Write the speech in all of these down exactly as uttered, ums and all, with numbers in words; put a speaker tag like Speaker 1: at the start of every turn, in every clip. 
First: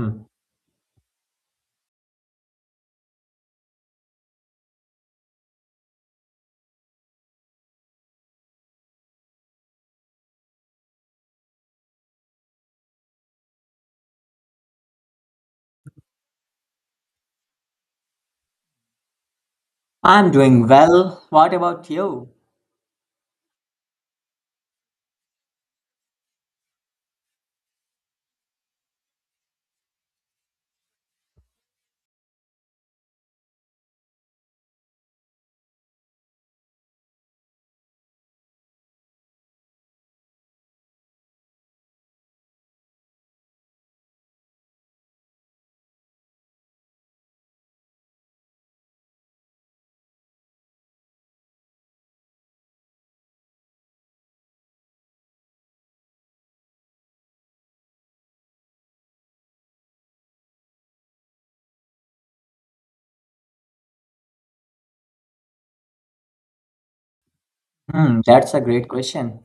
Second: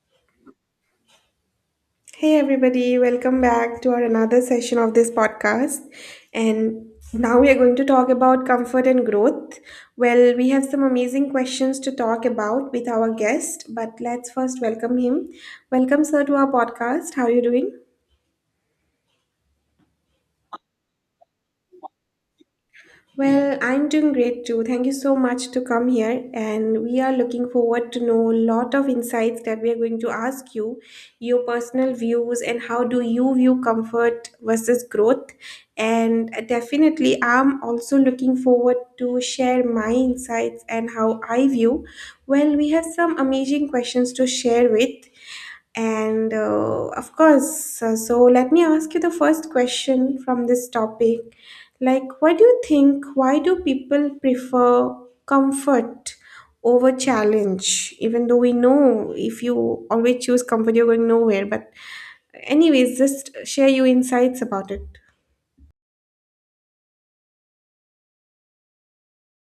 Speaker 1: Hmm.
Speaker 2: Hey everybody, welcome back to our another session of this podcast. And now we are going to talk about comfort and growth. Well, we have some amazing questions to talk about with our guest, but let's first welcome him. Welcome sir to our podcast. How are you doing?
Speaker 1: I'm doing well. What about you?
Speaker 2: Well, I'm doing great too. Thank you so much to come here, and we are looking forward to know a lot of insights that we are going to ask you, your personal views, and how do you view comfort versus growth. And definitely, I'm also looking forward to share my insights and how I view. Well, we have some amazing questions to share with. And uh, of course, uh, so let me ask you the first question from this topic. Like, what do you think? Why do people prefer comfort over challenge? Even though we know if you always choose comfort, you're going nowhere. But anyways, just share your insights about it.
Speaker 1: Hmm, that's a great question.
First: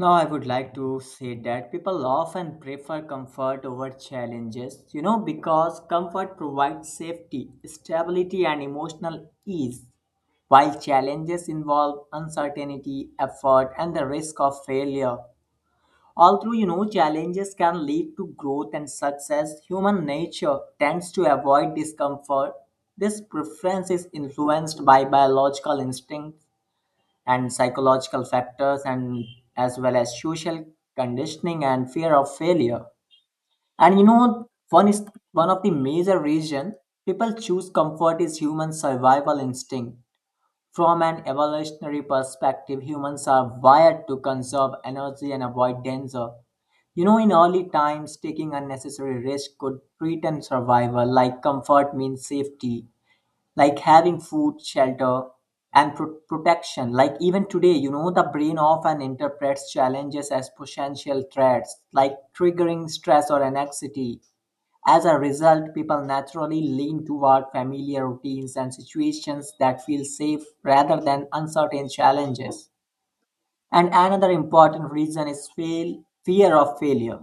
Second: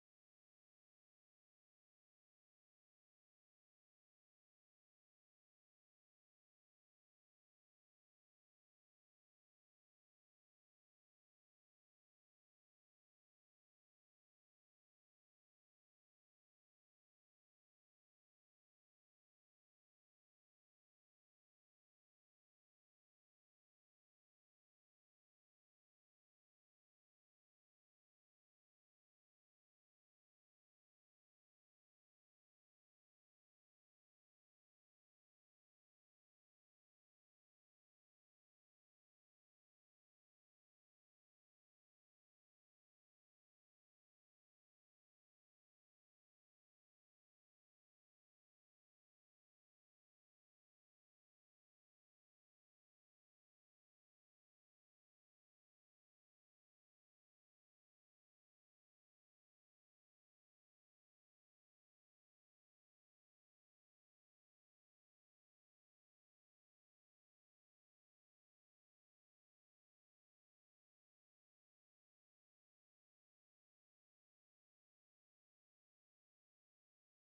Speaker 1: Now, I would like to say that people often prefer comfort over challenges, you know, because comfort provides safety, stability, and emotional ease, while challenges involve uncertainty, effort, and the risk of failure. Although you know challenges can lead to growth and success, human nature tends to avoid discomfort. This preference is influenced by biological instincts and psychological factors and as well as social conditioning and fear of failure. And you know one is One of the major reason people choose comfort is human survival instinct. From an evolutionary perspective, humans are wired to conserve energy and avoid danger. You know, in early times, taking unnecessary risk could threaten survival, like comfort means safety, like having food, shelter, and pro- protection. Like even today, you know, the brain often interprets challenges as potential threats, like triggering stress or anxiety. As a result, people naturally lean toward familiar routines and situations that feel safe rather than uncertain challenges. And another important reason is fail, fear of failure.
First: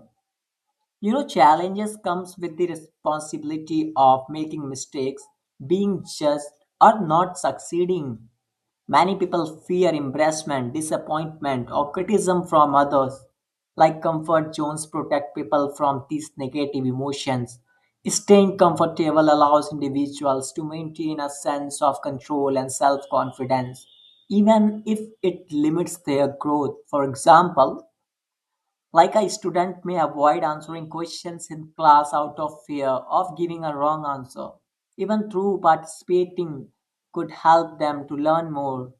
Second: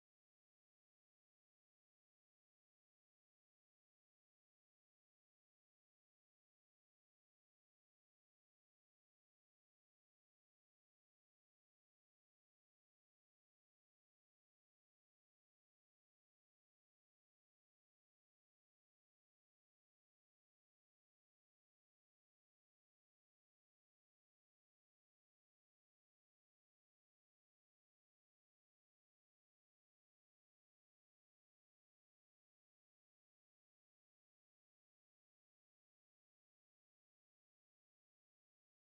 Speaker 1: You know, challenges comes with the responsibility of making mistakes, being just or not succeeding. Many people fear embarrassment, disappointment, or criticism from others. Like comfort zones protect people from these negative emotions. Staying comfortable allows individuals to maintain a sense of control and self confidence, even if it limits their growth. For example, like a student may avoid answering questions in class out of fear of giving a wrong answer, even through participating could help them to learn more.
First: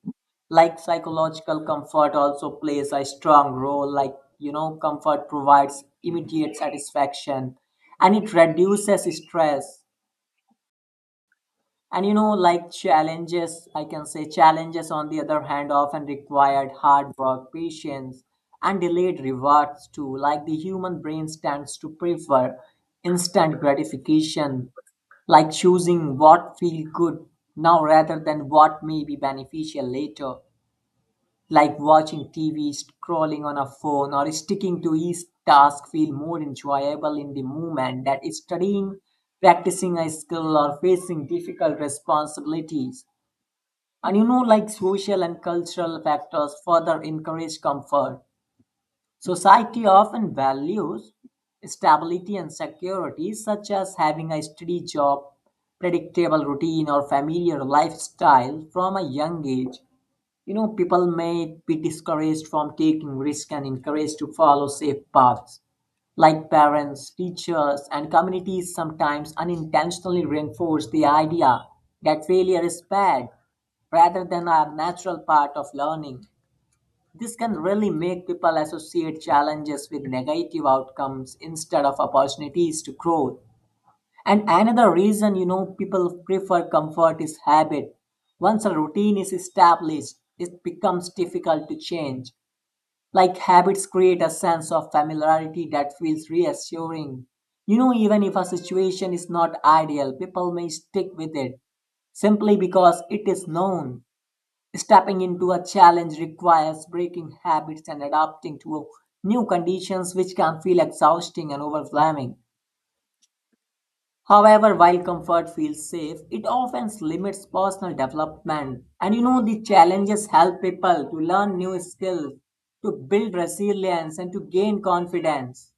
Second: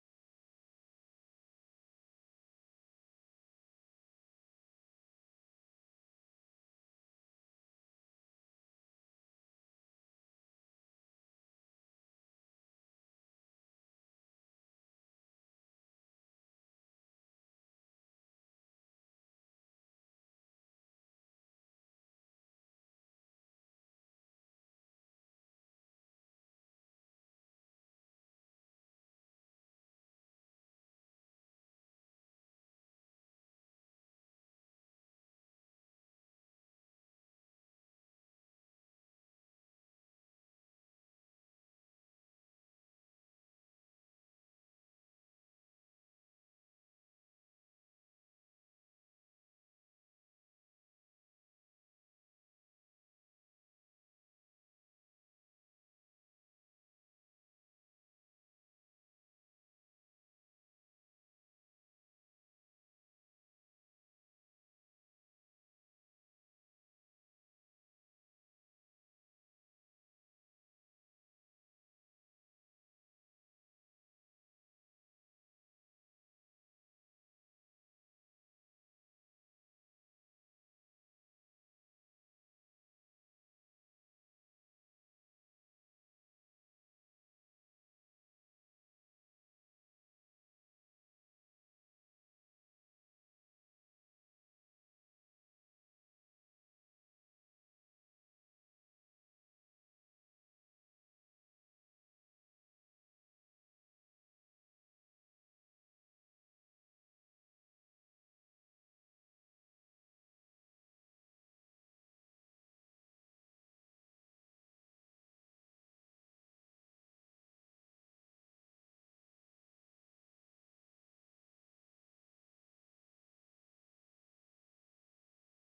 Speaker 1: Like psychological comfort also plays a strong role, like you know, comfort provides immediate satisfaction and it reduces stress. And you know, like challenges, I can say challenges on the other hand often required hard work, patience, and delayed rewards too. Like the human brain stands to prefer instant gratification, like choosing what feel good now rather than what may be beneficial later like watching T V, scrolling on a phone, or sticking to each task feel more enjoyable in the moment that is studying, practicing a skill, or facing difficult responsibilities. And you know, like social and cultural factors further encourage comfort. Society often values stability and security, such as having a steady job, predictable routine, or familiar lifestyle from a young age. You know, people may be discouraged from taking risks and encouraged to follow safe paths, like parents teachers and communities sometimes unintentionally reinforce the idea that failure is bad rather than a natural part of learning. This can really make people associate challenges with negative outcomes instead of opportunities to grow. And another reason, you know, people prefer comfort is habit. Once a routine is established, it becomes difficult to change. Like habits create a sense of familiarity that feels reassuring. You know, even if a situation is not ideal, people may stick with it simply because it is known. Stepping into a challenge requires breaking habits and adapting to new conditions, which can feel exhausting and overwhelming. However, while comfort feels safe, it often limits personal development. And you know, the challenges help people to learn new skills, to build resilience, and to gain confidence.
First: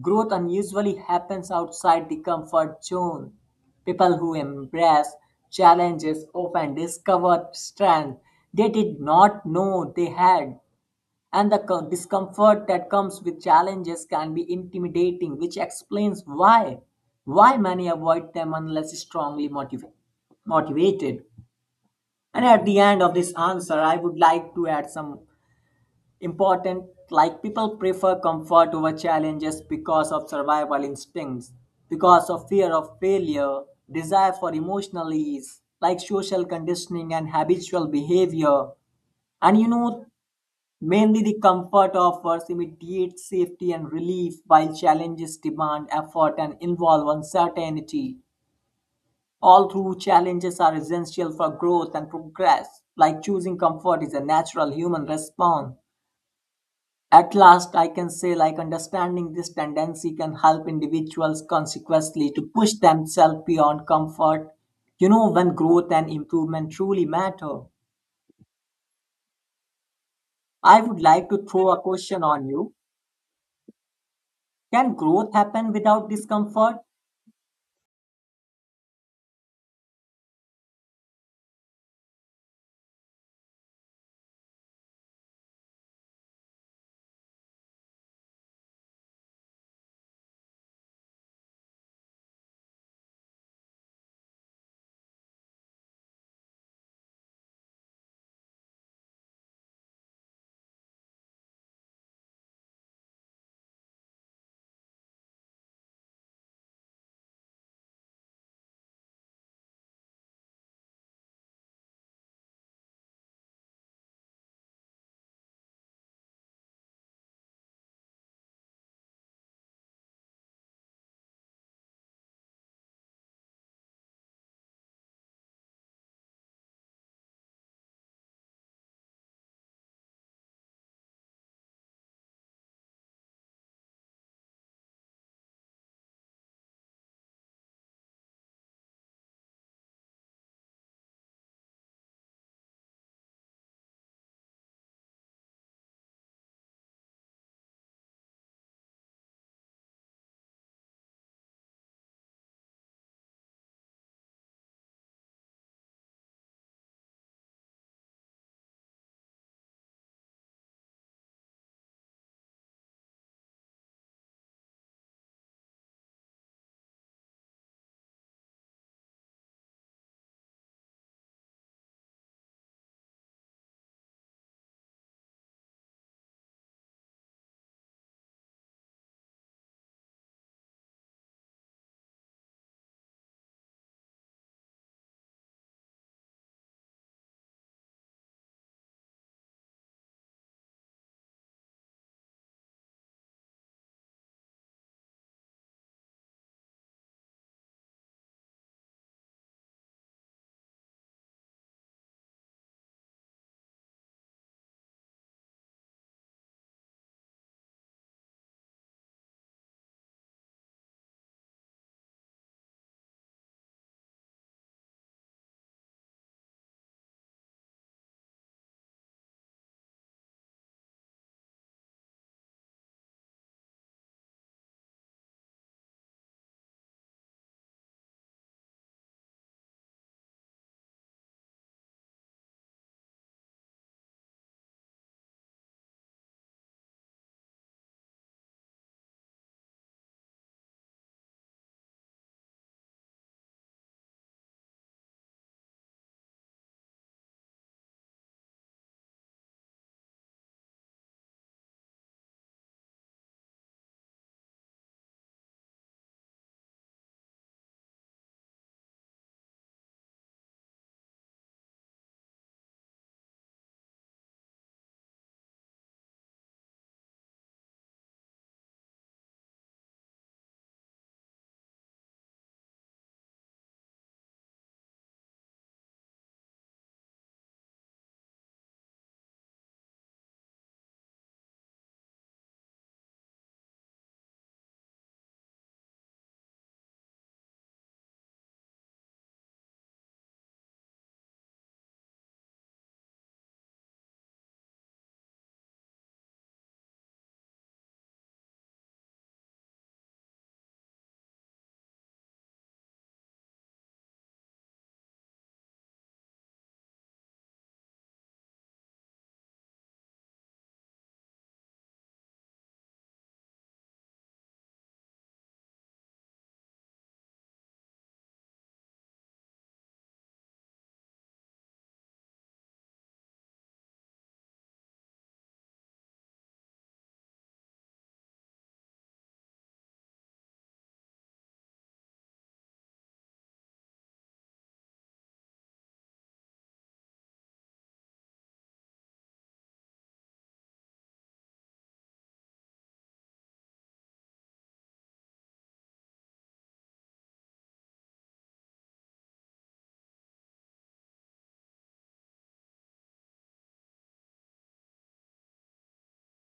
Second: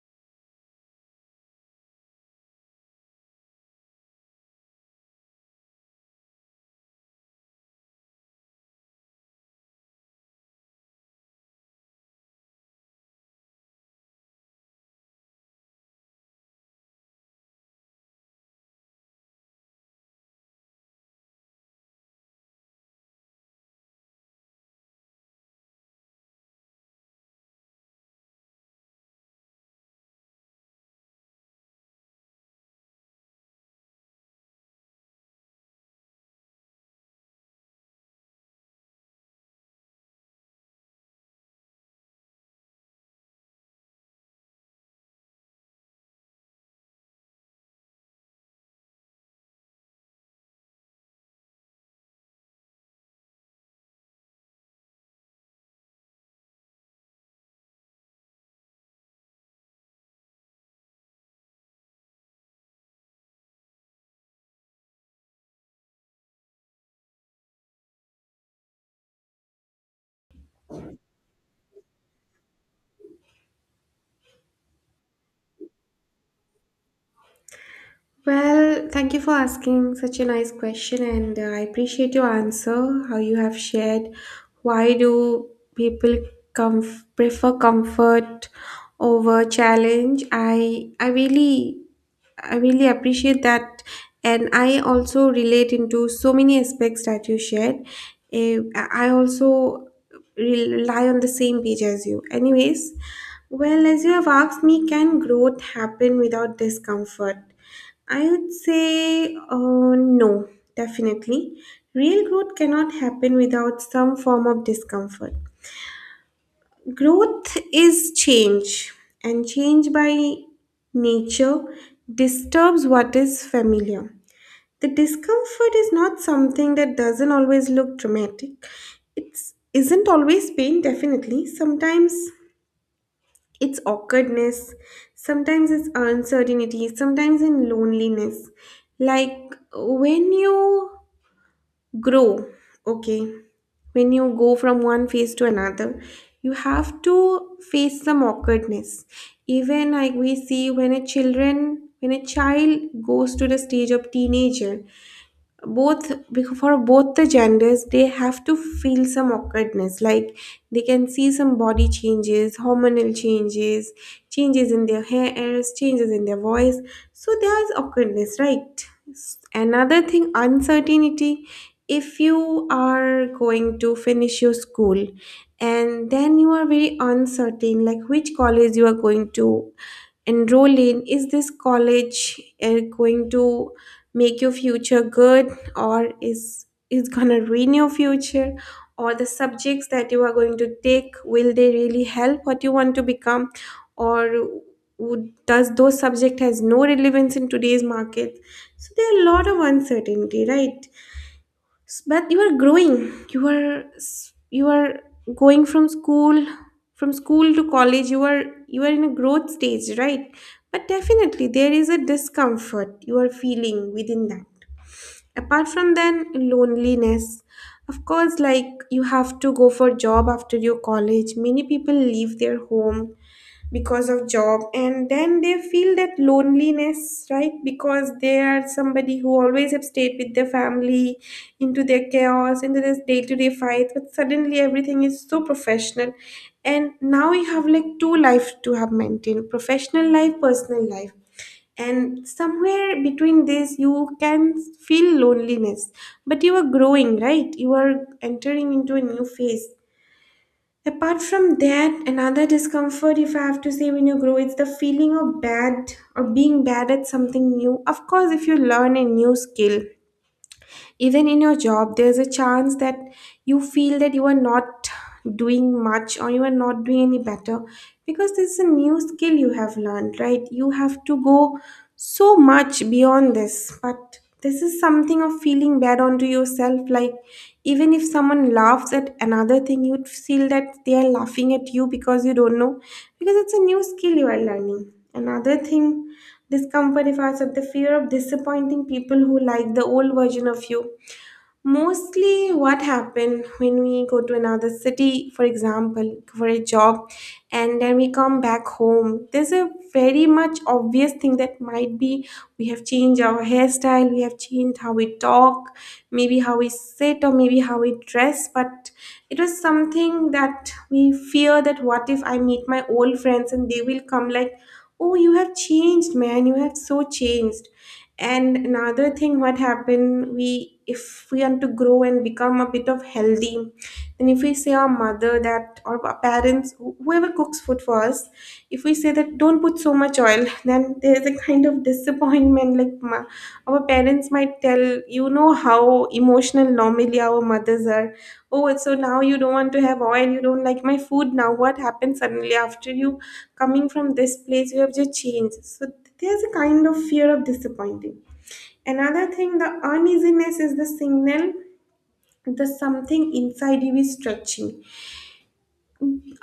Speaker 1: Growth unusually happens outside the comfort zone. People who embrace challenges often discover strength they did not know they had, and the co- discomfort that comes with challenges can be intimidating, which explains why why many avoid them unless strongly motiva- motivated. And at the end of this answer I would like to add some important. Like, people prefer comfort over challenges because of survival instincts, because of fear of failure, desire for emotional ease, like social conditioning and habitual behavior. And you know Mainly the comfort offers immediate safety and relief, while challenges demand effort and involve uncertainty. All through challenges are essential for growth and progress. Like choosing comfort is a natural human response. At last, I can say, like understanding this tendency can help individuals consequently to push themselves beyond comfort. You know, when growth and improvement truly matter. I would like to throw a question on you. Can growth happen without discomfort?
Speaker 2: Well, thank you for asking such a nice question, and uh, I appreciate your answer. How you have shared why do people comf- prefer comfort over challenge? I I really I really appreciate that, and I also relate into so many aspects that you shared. Eh, I I also rely on the same page as you. Anyways, well, as you have asked me, can growth happen without discomfort? I would say uh, no, definitely. Real growth cannot happen without some form of discomfort. Growth is change, and change by nature disturbs what is familiar. The discomfort is not something that doesn't always look dramatic. It isn't always pain, definitely. Sometimes it's awkwardness, sometimes it's uncertainty, sometimes in loneliness. Like when you grow, okay, when you go from one phase to another, you have to face some awkwardness. Even like we see when a children when a child goes to the stage of teenager, both because for both the genders they have to feel some awkwardness, like they can see some body changes, hormonal changes, changes in their hairs, changes in their voice. So there's awkwardness, right? S- another thing, uncertainty. If you are going to finish your school and then you are very uncertain, like which college you are going to enroll in, is this college uh, going to make your future good, or is is gonna ruin your future, or the subjects that you are going to take, will they really help what you want to become, or would, does those subject has no relevance in today's market? So there are a lot of uncertainty, right? S- but you are growing, you are s- you are going from school, from school to college, you are you are in a growth stage, right? But definitely there is a discomfort you are feeling within that. Apart from then loneliness, of course, like you have to go for job after your college. Many people leave their home because of job, and then they feel that loneliness, right? Because they are somebody who always have stayed with their family, into their chaos, into this day-to-day fights, but suddenly everything is so professional, and now you have like two life to have maintained, professional life, personal life, and somewhere between this you can feel loneliness. But you are growing, right? You are entering into a new phase. Apart from that, another discomfort, if I have to say, when you grow, it's the feeling of bad or being bad at something new. Of course, if you learn a new skill, even in your job there's a chance that you feel that you are not doing much, or you are not doing any better, because this is a new skill you have learned, right? You have to go so much beyond this, but this is something of feeling bad onto yourself. Like even if someone laughs at another thing, you'd feel that they are laughing at you because you don't know, because it's a new skill you are learning. Another thing, discomfort, if I said, the fear of disappointing people who like the old version of you. Mostly what happen when we go to another city, for example for a job, and then we come back home, there's a very much obvious thing that might be, we have changed our hairstyle, we have changed how we talk, maybe how we sit, or maybe how we dress. But it was something that we fear, that what if I meet my old friends and they will come like, oh, you have changed, man, you have so changed. And another thing what happened, we if we want to grow and become a bit of healthy, then if we say our mother that, or our parents, wh- whoever cooks food for us, if we say that don't put so much oil, then there is a kind of disappointment, like ma- our parents might tell, you know how emotional normally our mothers are, oh, and so now you don't want to have oil, you don't like my food, now what happened suddenly, after you coming from this place you have just changed. So there's a kind of fear of disappointing. Another thing, the uneasiness is the signal, the something inside you is stretching.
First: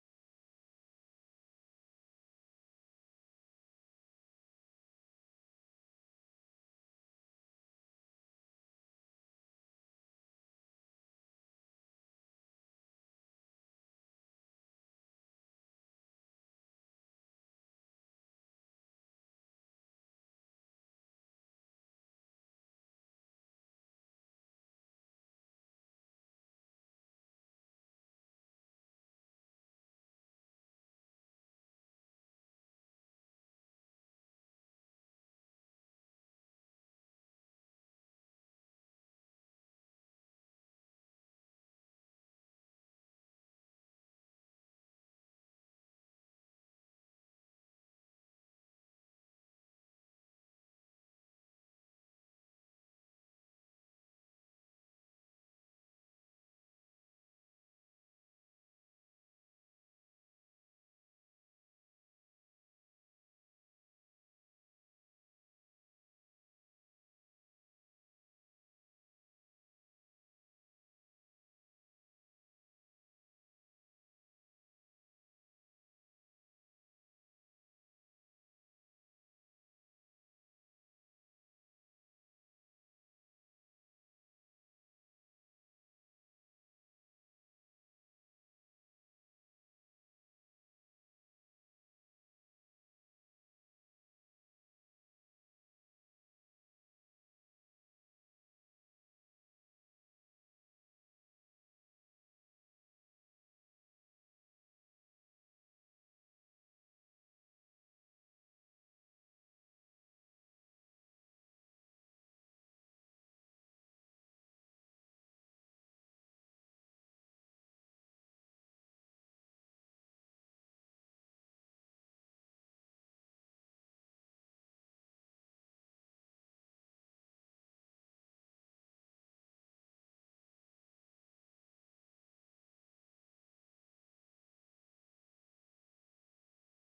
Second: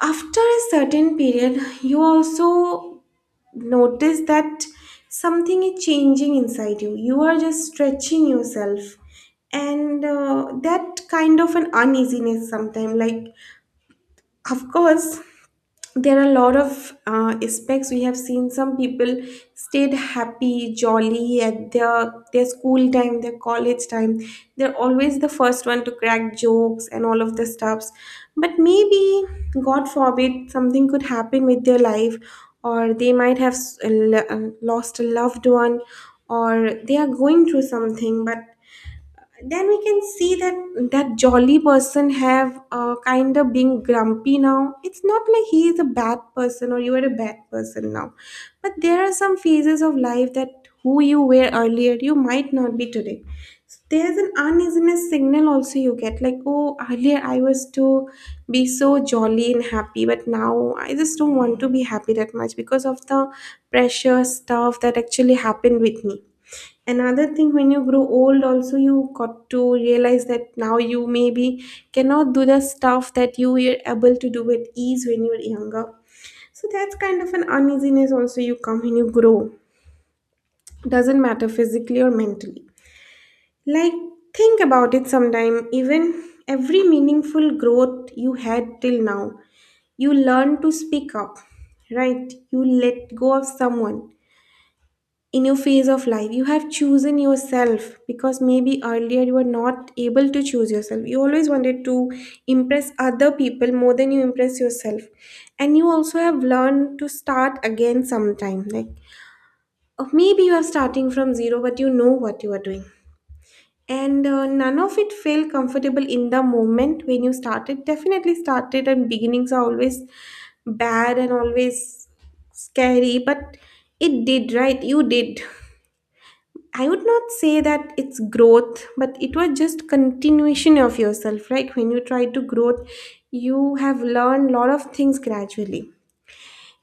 Speaker 2: After a certain period you also notice that something is changing inside you, you are just stretching yourself, and uh, that kind of an uneasiness sometimes. Like, of course, there are a lot of uh, aspects. We have seen some people stayed happy, jolly at their their school time, their college time, they're always the first one to crack jokes and all of the stuffs, but maybe, god forbid, something could happen with their life, or they might have s- l- uh, lost a loved one, or they are going through something. But then we can see that that jolly person have uh, kind of being grumpy now. It's not like he is a bad person or you are a bad person now, but there are some phases of life, that who you were earlier you might not be today. So there's an uneasiness signal also you get, like oh, earlier I was to be so jolly and happy, but now I just don't want to be happy that much because of the pressure stuff that actually happened with me. Another thing, when you grow old also, you got to realize that now you maybe cannot do the stuff that you were able to do with ease when you were younger. So that's kind of an uneasiness also you come when you grow, doesn't matter physically or mentally. Like, think about it sometime, even every meaningful growth you had till now, you learn to speak up, right, you let go of someone in your phase of life, you have chosen yourself, because maybe earlier you were not able to choose yourself, you always wanted to impress other people more than you impress yourself. And you also have learned to start again sometime, like, or maybe you are starting from zero, but you know what you are doing. And uh, none of it felt comfortable in the moment when you started, definitely started, and beginnings are always bad and always scary, but it did, right? You did. I would not say that it's growth, but it was just continuation of yourself, right? When you try to growth, you have learned lot of things gradually.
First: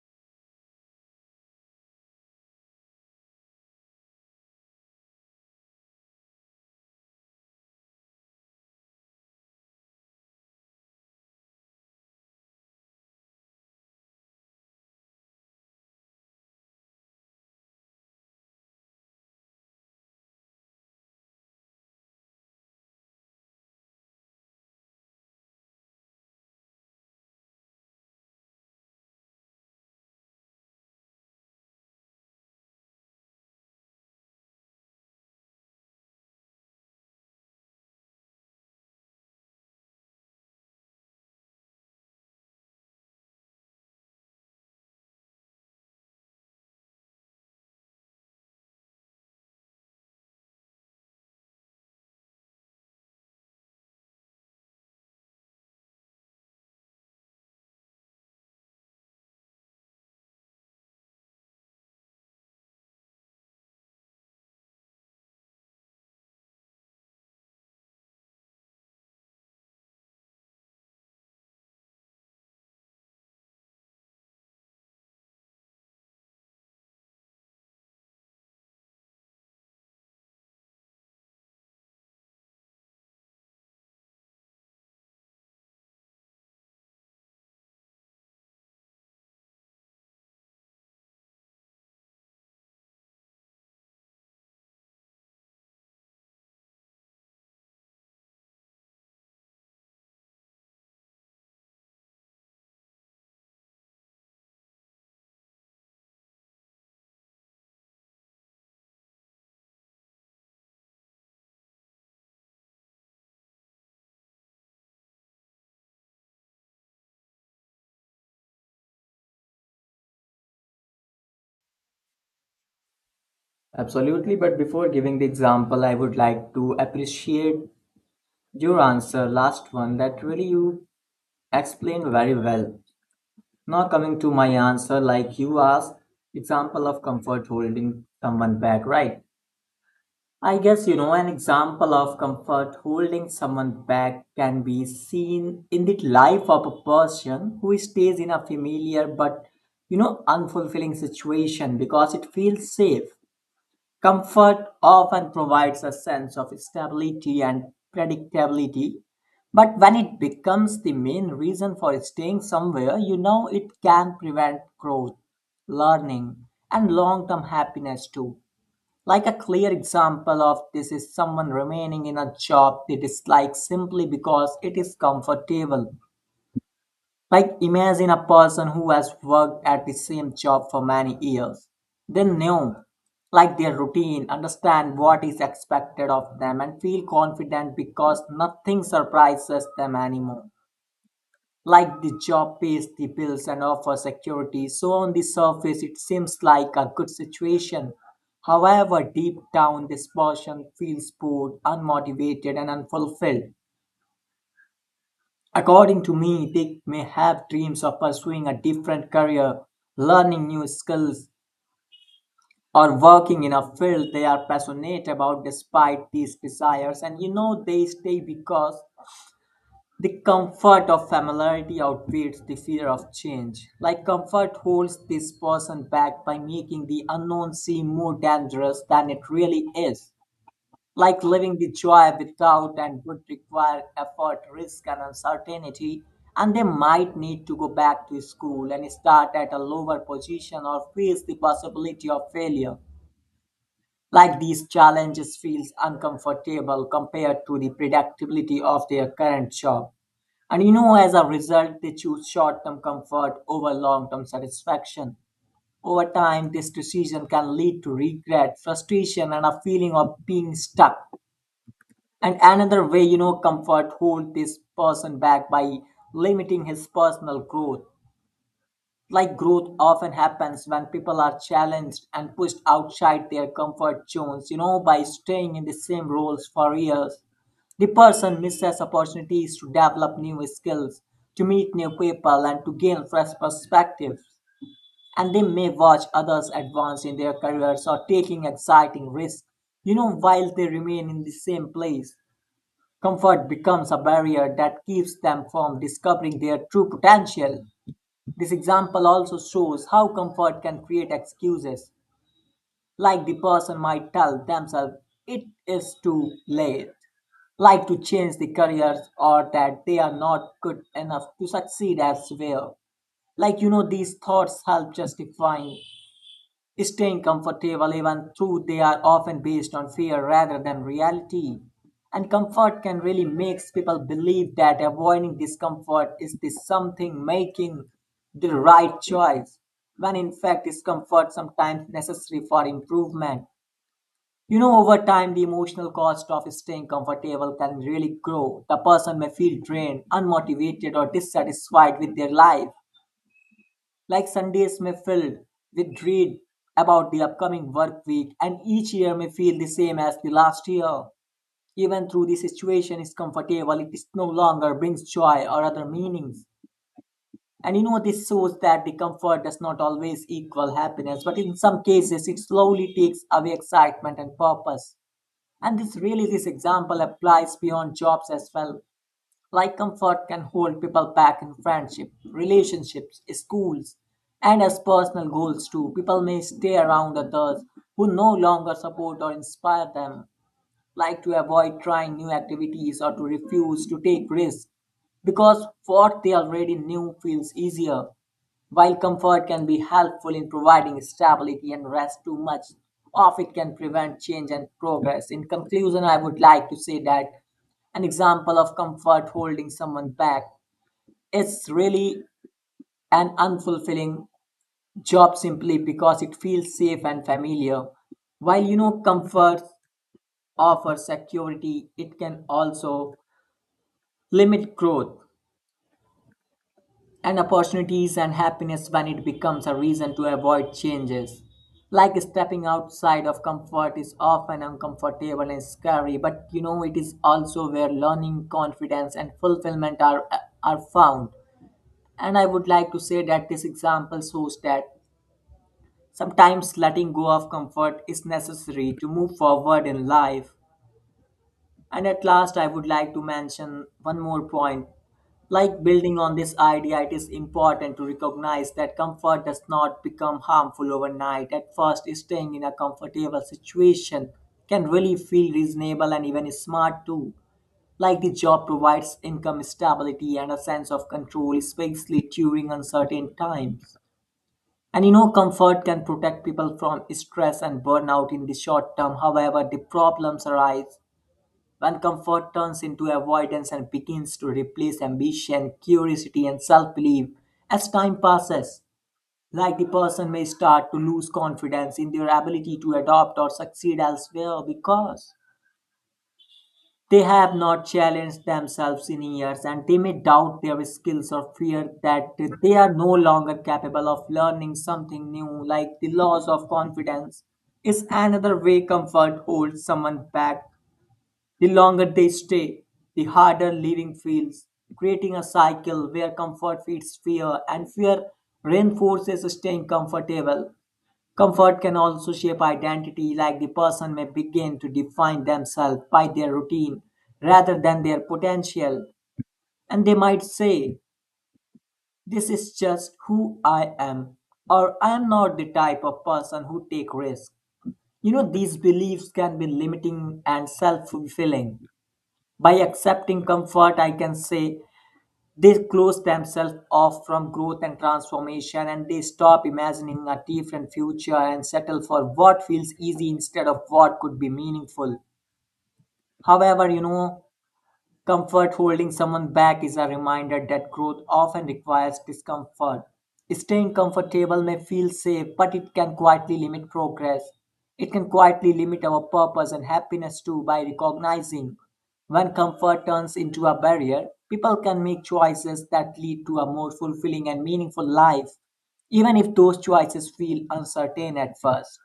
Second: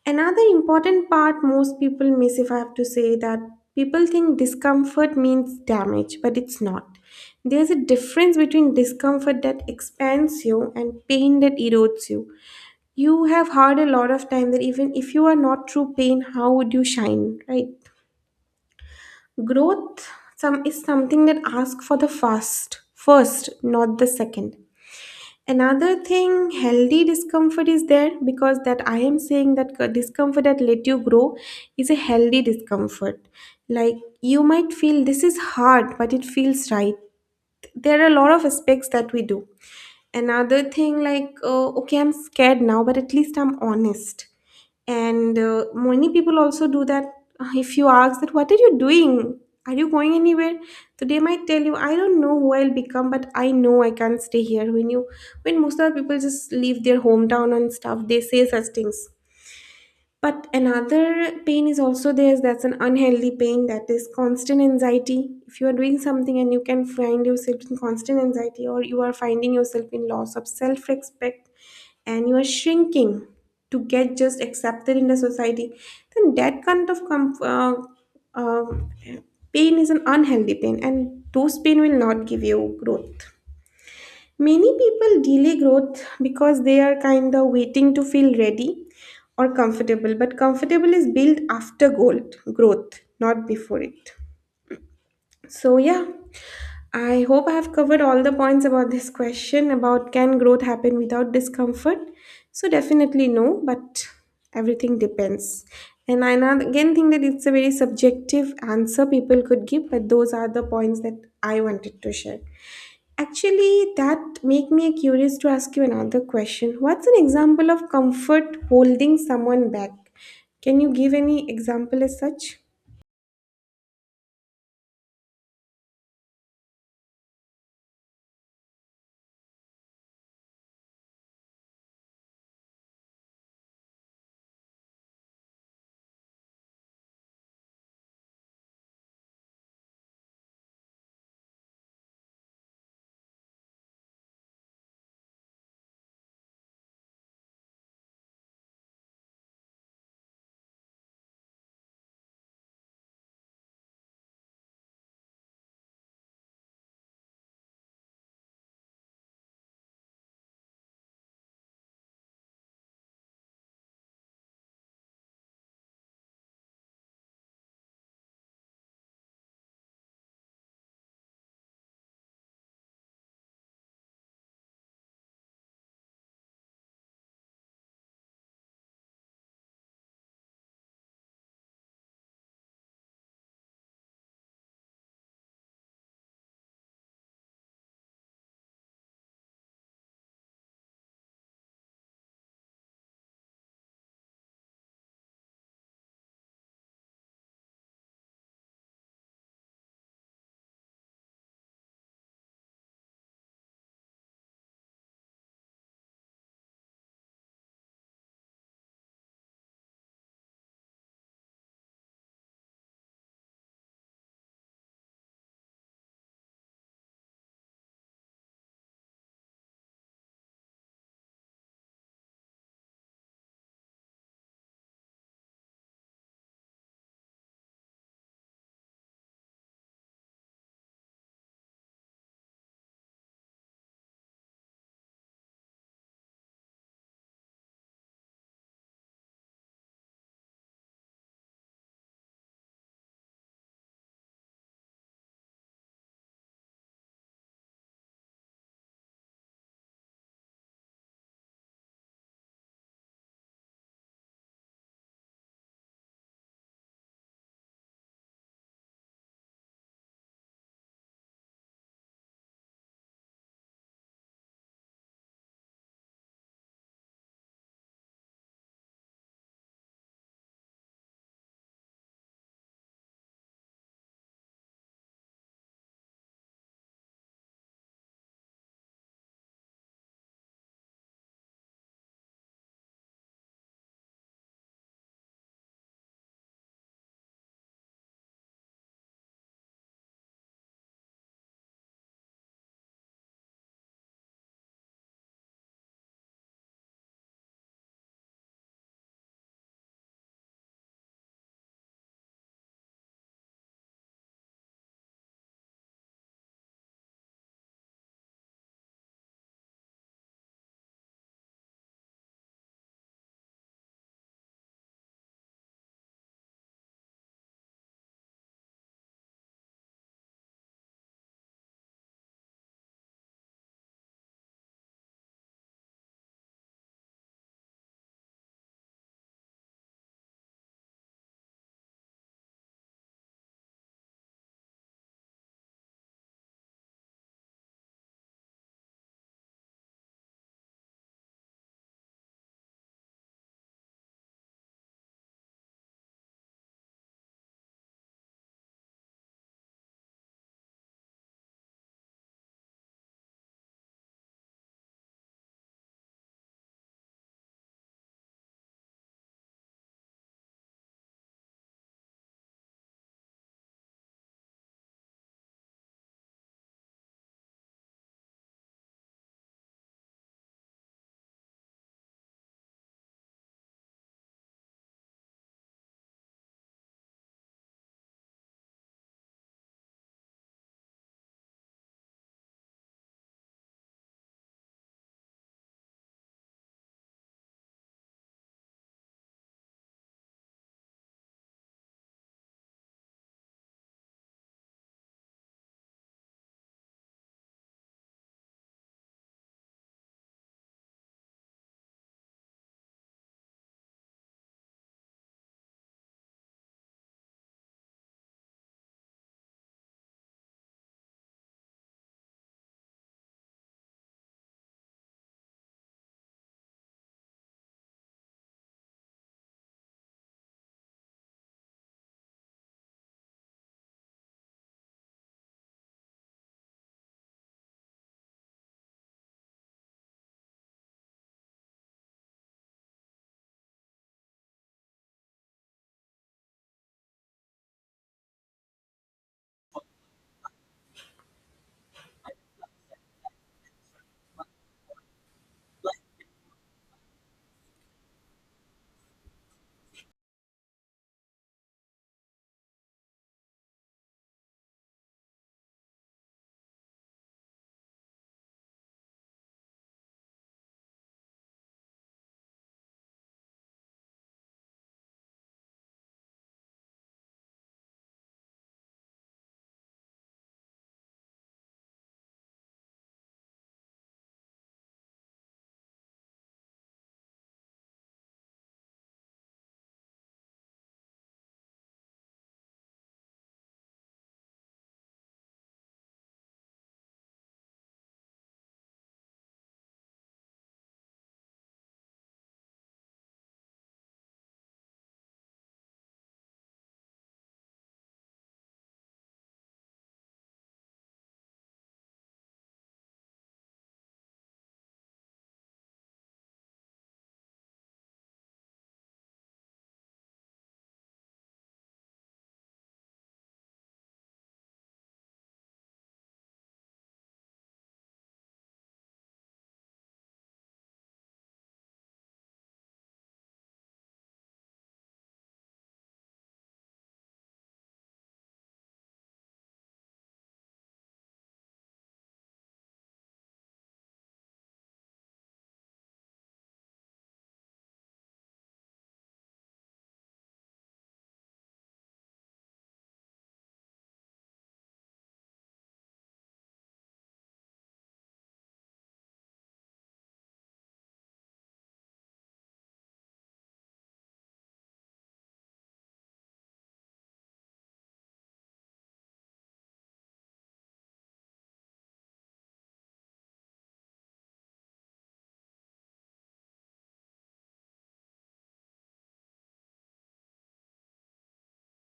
Speaker 2: Another important part most people miss, if I have to say, that people think discomfort means damage, but it's not. There's a difference between discomfort that expands you and pain that erodes you. You have heard a lot of time that even if you are not through pain, how would you shine, right? Growth some is something that asks for the fast first, not the second. Another thing, healthy discomfort is there because, that I am saying, that c- discomfort that let you grow is a healthy discomfort. Like you might feel this is hard, but it feels right. There are a lot of aspects that we do. Another thing, like uh, okay, I'm scared now, but at least I'm honest. And uh, many people also do that. Uh, if you ask that what are you doing, are you going anywhere, so they might tell you, I don't know who I'll become, but I know I can't stay here. When you, when most of the people just leave their hometown and stuff, they say such things. But another pain is also there, that's an unhealthy pain, that is constant anxiety. If you are doing something and you can find yourself in constant anxiety, or you are finding yourself in loss of self respect, and you are shrinking to get just accepted in the society, then that kind of com- uh, uh, pain is an unhealthy pain, and those pain will not give you growth. Many people delay growth because they are kind of waiting to feel ready or comfortable, but comfortable is built after gold, growth, not before it. So, yeah, I hope I have covered all the points about this question about can growth happen without discomfort? So, definitely no, but everything depends. And I now again think that it's a very subjective answer people could give, but those are the points that I wanted to share. Actually, that make me curious to ask you another question. What's an example of comfort holding someone back? Can you give any example as such?
Speaker 1: Absolutely, but before giving the example, I would like to appreciate your answer, last one, that really you explained very well. Now coming to my answer, like you asked, example of comfort holding someone back, right? I guess you know an example of comfort holding someone back can be seen in the life of a person who stays in a familiar but you know unfulfilling situation because it feels safe. Comfort often provides a sense of stability and predictability, but when it becomes the main reason for staying somewhere, you know it can prevent growth, learning, and long term happiness too. Like a clear example of this is someone remaining in a job they dislike simply because it is comfortable. Like imagine a person who has worked at the same job for many years. They know like their routine, understand what is expected of them and feel confident because nothing surprises them anymore. Like the job pays the bills and offers security, so on the surface it seems like a good situation. However, deep down this person feels bored, unmotivated and unfulfilled. According to me, they may have dreams of pursuing a different career, learning new skills, or working in a field they are passionate about despite these desires. And you know, they stay because the comfort of familiarity outweighs the fear of change. Like, comfort holds this person back by making the unknown seem more dangerous than it really is. Like living the joy without and would require effort, risk, and uncertainty, and they might need to go back to school and start at a lower position or face the possibility of failure. Like these challenges feels uncomfortable compared to the predictability of their current job. And you know, as a result, they choose short term comfort over long term satisfaction. Over time, this decision can lead to regret, frustration, and a feeling of being stuck. And another way, you know, comfort hold this person back by limiting his personal growth. Like growth often happens when people are challenged and pushed outside their comfort zones, you know, by staying in the same roles for years. The person misses opportunities to develop new skills, to meet new people, and to gain fresh perspectives. And they may watch others advance in their careers or taking exciting risks, you know, while they remain in the same place. Comfort becomes a barrier that keeps them from discovering their true potential. This example also shows how comfort can create excuses, like the person might tell themselves it is too late, like to change the careers, or that they are not good enough to succeed elsewhere. Like, you know, these thoughts help justifying staying comfortable, even though they are often based on fear rather than reality. And comfort can really makes people believe that avoiding discomfort is the something making the right choice, when in fact discomfort sometimes necessary for improvement. You know, over time, the emotional cost of staying comfortable can really grow. The person may feel drained, unmotivated, or dissatisfied with their life, like Sundays may filled with dread about the upcoming work week, and each year may feel the same as the last year. Even though the situation is comfortable, it is no longer brings joy or other meanings. And you know, this shows that the comfort does not always equal happiness, but in some cases, it slowly takes away excitement and purpose. And this really, this example applies beyond jobs as well. Like comfort can hold people back in friendship, relationships, schools, and as personal goals too. People may stay around others who no longer support or inspire them, like to avoid trying new activities or to refuse to take risks because what they already knew feels easier. While comfort can be helpful in providing stability and rest, too much of it can prevent change and progress. In conclusion, I would like to say that an example of comfort holding someone back is really an unfulfilling job simply because it feels safe and familiar. While you know, comfort offer security, it can also limit growth and opportunities and happiness when it becomes a reason to avoid changes. Like stepping outside of comfort is often uncomfortable and scary, but you know it is also where learning, confidence, and fulfillment are, are found. And I would like to say that this example shows that sometimes letting go of comfort is necessary to move forward in life. And at last, I would like to mention one more point. Like building on this idea, it is important to recognize that comfort does not become harmful overnight. At first, staying in a comfortable situation can really feel reasonable and even smart too. Like the job provides income stability and a sense of control, especially during uncertain times. And you know, comfort can protect people from stress and burnout in the short term. However, the problems arise when comfort turns into avoidance and begins to replace ambition, curiosity, and self belief, as time passes, like the person may start to lose confidence in their ability to adapt or succeed elsewhere because they have not challenged themselves in years and they may doubt their skills or fear that they are no longer capable of learning something new. Like the loss of confidence is another way comfort holds someone back. The longer they stay, the harder living feels, creating a cycle where comfort feeds fear and fear reinforces staying comfortable. Comfort can also shape identity, like the person may begin to define themselves by their routine rather than their potential. And they might say, "This is just who I am," or "I am not the type of person who take risks." You know, these beliefs can be limiting and self fulfilling. By accepting comfort, I can say they close themselves off from growth and transformation and they stop imagining a different future and settle for what feels easy instead of what could be meaningful. However, you know, comfort holding someone back is a reminder that growth often requires discomfort. Staying comfortable may feel safe, but it can quietly limit progress. It can quietly limit our purpose and happiness too. By recognizing when comfort turns into a barrier, people can make choices that lead to a more fulfilling and meaningful life, even if those choices feel uncertain at first.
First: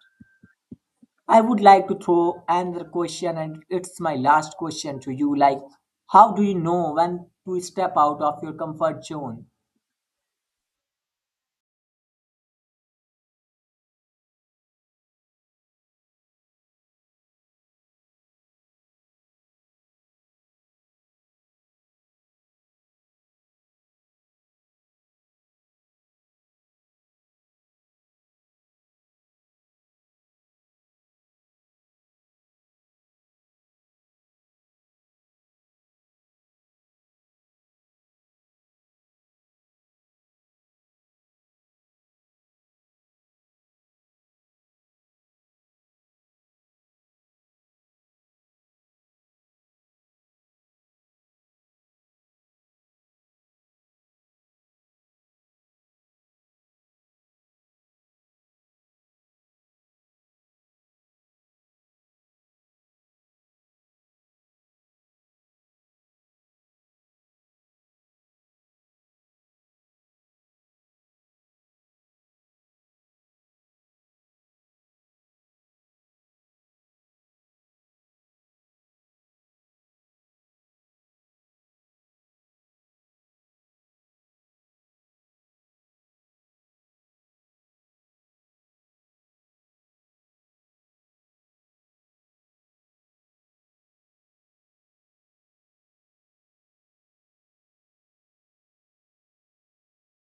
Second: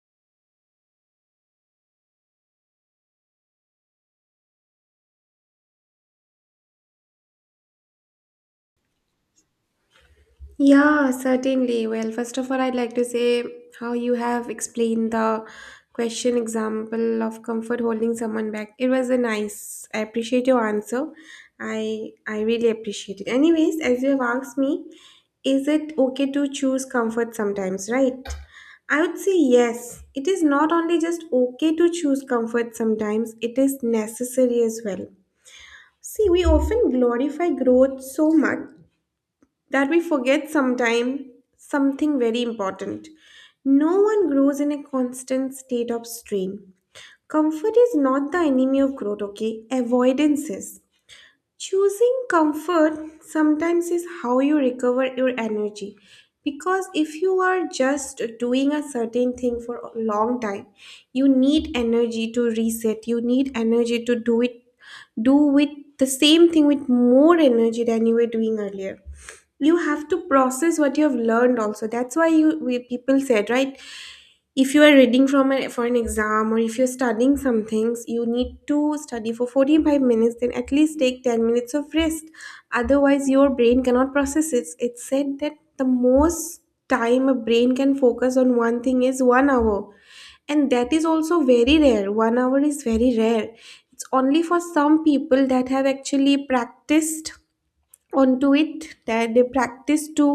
Speaker 1: I would like to throw another question, and it's my last question to you. Like, how do you know when to step out of your comfort zone?
Speaker 2: Yeah, certainly. Well, first of all, I'd like to say how you have explained the question example of comfort holding someone back. It was a nice. I appreciate your answer. I I really appreciate it. Anyways, as you have asked me, is it okay to choose comfort sometimes, right? I would say yes. It is not only just okay to choose comfort sometimes, it is necessary as well. See, we often glorify growth so much that we forget sometime something very important. No one grows in a constant state of strain. Comfort is not the enemy of growth, okay? Avoidance is. Choosing comfort sometimes is how you recover your energy, because if you are just doing a certain thing for a long time, you need energy to reset, you need energy to do it, do with the same thing with more energy than you were doing earlier. You have to process what you have learned also. That's why you we, people said, right? If you are reading from an, for an exam, or if you're studying some things, you need to study for forty-five minutes, then at least take ten minutes of rest, otherwise your brain cannot process it. It's said that the most time a brain can focus on one thing is one hour, and that is also very rare. One hour is very rare. It's only for some people that have actually practiced onto it, that they practice to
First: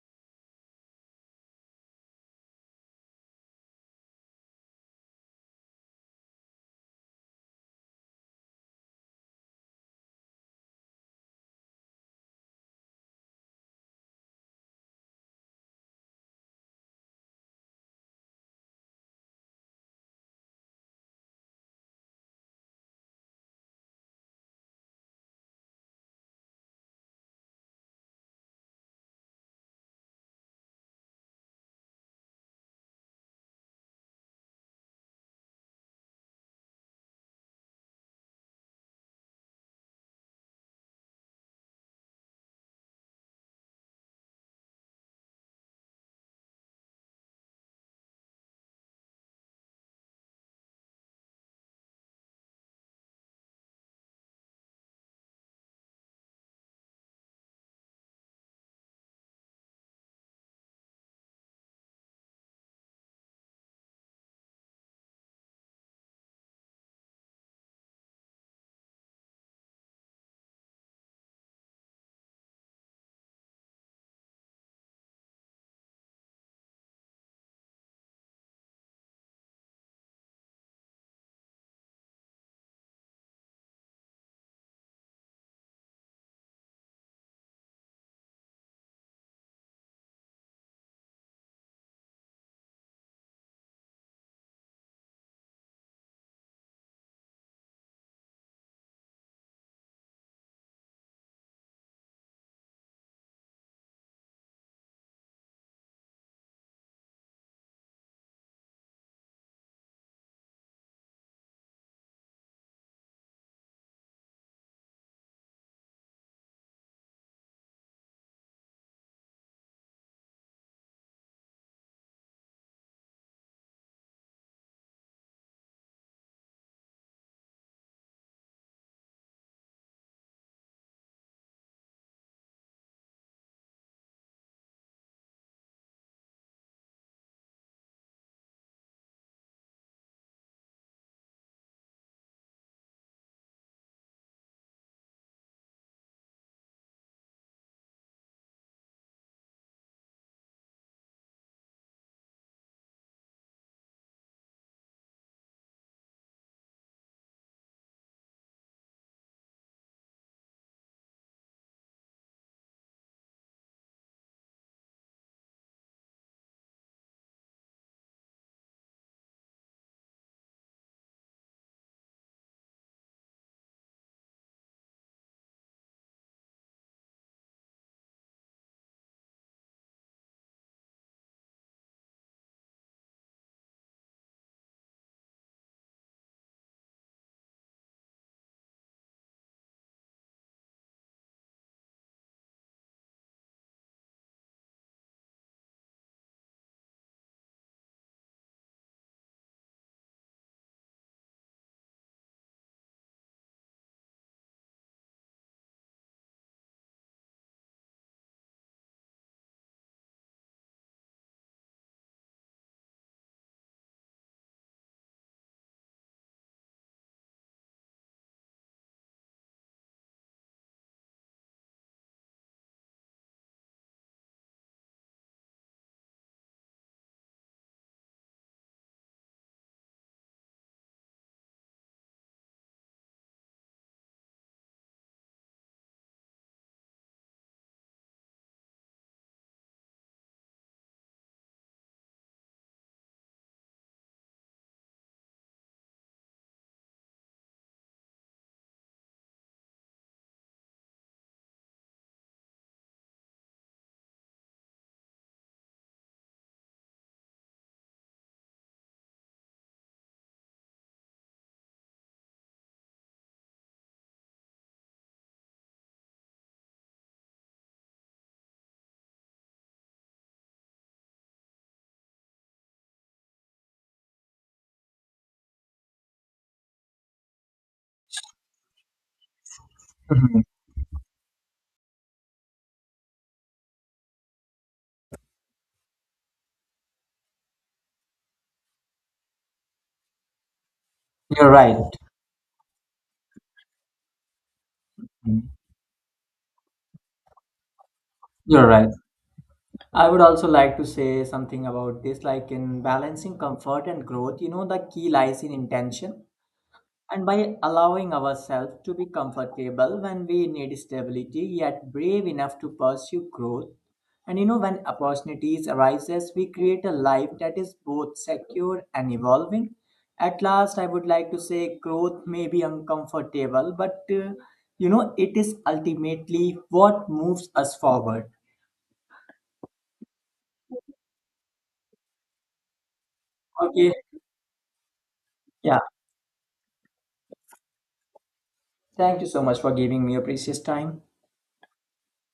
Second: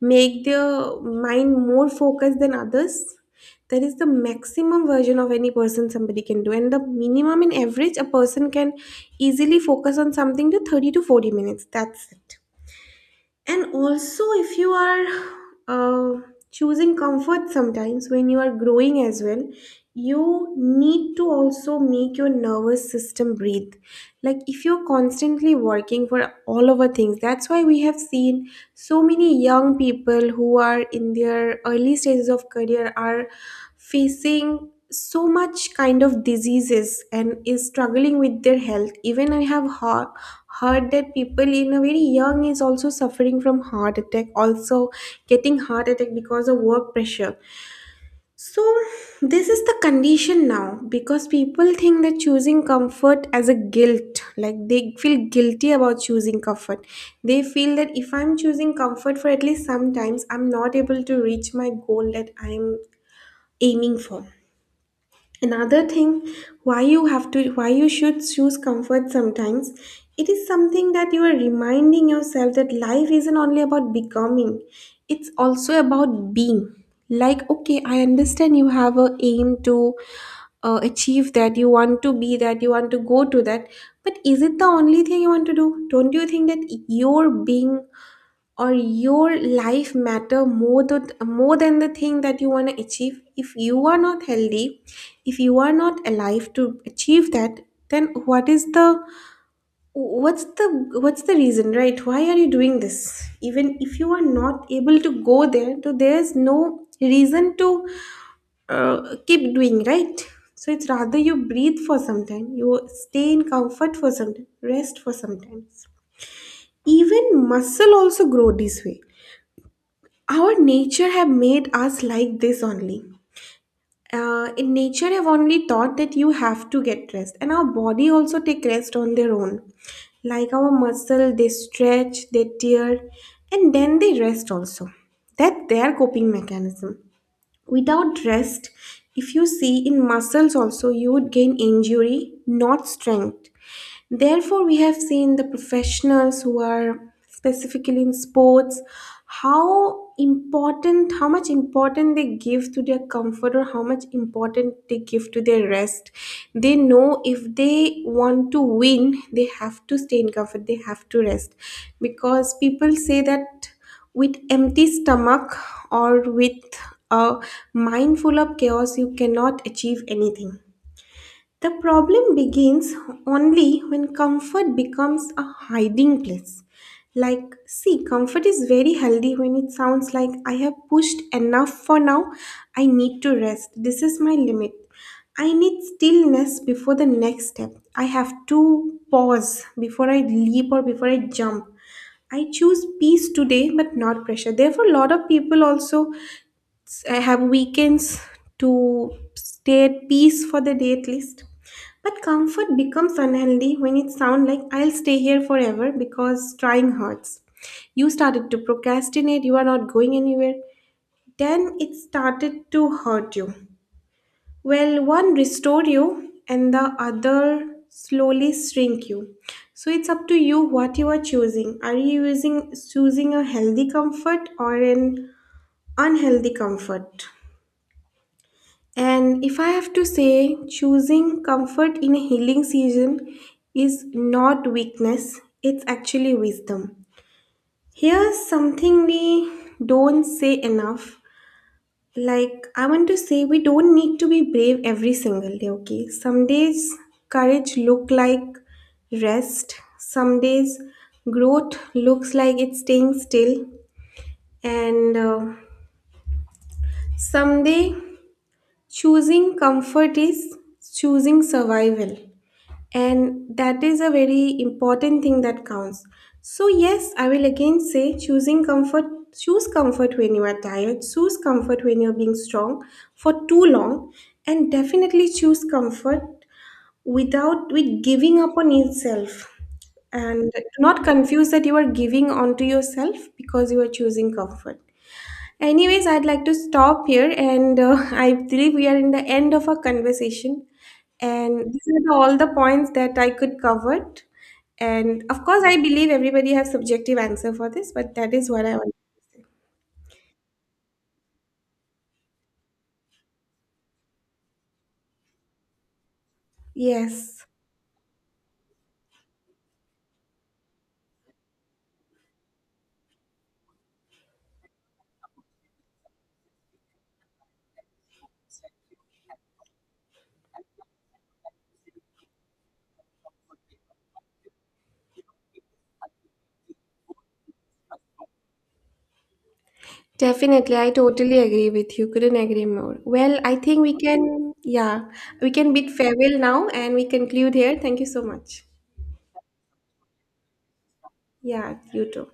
Speaker 2: make their mind more focused than others. That is the maximum version of any person somebody can do, and the minimum and average, a person can easily focus on something to thirty to forty minutes, that's it. And also, if you are uh, choosing comfort sometimes when you are growing as well, you need to also make your nervous system breathe. Like if you're constantly working for all over things, that's why we have seen so many young people who are in their early stages of career are facing so much kind of diseases and is struggling with their health. Even I have heard, heard that people in a very young is also suffering from heart attack, also getting heart attack because of work pressure. So, this is the condition now, because people think that choosing comfort as a guilt, like they feel guilty about choosing comfort. They feel that if I'm choosing comfort for at least sometimes, I'm not able to reach my goal that I'm aiming for. Another thing, why you have to, why you should choose comfort sometimes: it is something that you are reminding yourself that life isn't only about becoming, it's also about being. Like, okay, I understand you have a aim to uh, achieve, that you want to be that, you want to go to that, but is it the only thing you want to do? Don't you think that your being or your life matter more than, more than the thing that you want to achieve? If you are not healthy, if you are not alive to achieve that, then what is the what's the what's the reason, right? Why are you doing this, even if you are not able to go there? So there's no reason to uh, keep doing, right? So it's rather you breathe for some time, you stay in comfort for some time, rest for some time. Even muscle also grow this way. Our nature have made us like this only. Uh, in nature have only taught that you have to get rest, and our body also take rest on their own. Like our muscle, they stretch, they tear, and then they rest also. That their coping mechanism. Without rest, if you see in muscles also, you would gain injury, not strength. Therefore, we have seen the professionals who are specifically in sports, how important, how much important they give to their comfort, or how much important they give to their rest. They know if they want to win, they have to stay in comfort, they have to rest. Because people say that with empty stomach, or with a mind full of chaos, you cannot achieve anything. The problem begins only when comfort becomes a hiding place. Like, see, comfort is very healthy when it sounds like I have pushed enough for now, I need to rest. This is my limit. I need stillness before the next step. I have to pause before I leap or before I jump. I choose peace today, but not pressure. Therefore, a lot of people also I have weekends to stay at peace for the day at least. But comfort becomes unhealthy when it sounds like I'll stay here forever because trying hurts. You started to procrastinate, you are not going anywhere. Then it started to hurt you. Well, one restore you and the other slowly shrink you. So it's up to you what you are choosing. Are you using choosing a healthy comfort or an unhealthy comfort? And if I have to say, choosing comfort in a healing season is not weakness, it's actually wisdom. Here's something we don't say enough. Like, I want to say, we don't need to be brave every single day, okay? Some days, courage look like rest. Some days, growth looks like it's staying still. And uh, someday, choosing comfort is choosing survival. And that is a very important thing that counts. So, yes, I will again say choosing comfort, choose comfort when you are tired, choose comfort when you're being strong for too long, and definitely choose comfort without with giving up on yourself.
Speaker 1: Mhm.
Speaker 2: And do not confuse that you are giving onto yourself because you are choosing comfort. Anyways, I'd like to stop here, and uh, I believe we are in the end of our conversation.
Speaker 1: You're
Speaker 2: And
Speaker 1: right.
Speaker 2: these are the- all the points that I could cover. And
Speaker 1: Mhm.
Speaker 2: of course, I believe everybody has subjective answer for this, but that is what
Speaker 1: You're
Speaker 2: I
Speaker 1: right.
Speaker 2: want.
Speaker 1: I would also like to say something about this. Like, in balancing comfort and growth, you know, the key lies in intention. And
Speaker 2: Yes,
Speaker 1: by allowing ourselves to be comfortable when we need stability yet brave enough to pursue growth, and you know when opportunities arises we create a life that is both secure and evolving. At last I would like to say growth may be uncomfortable, but uh, you know it is ultimately what moves us forward.
Speaker 2: definitely. I totally agree with you. Couldn't agree more. Well, I think
Speaker 1: Okay.
Speaker 2: we can, yeah, we can
Speaker 1: Yeah,
Speaker 2: bid farewell now and we conclude here. Thank you so much.
Speaker 1: thank you so much for giving me your precious time.
Speaker 2: Yeah, you too.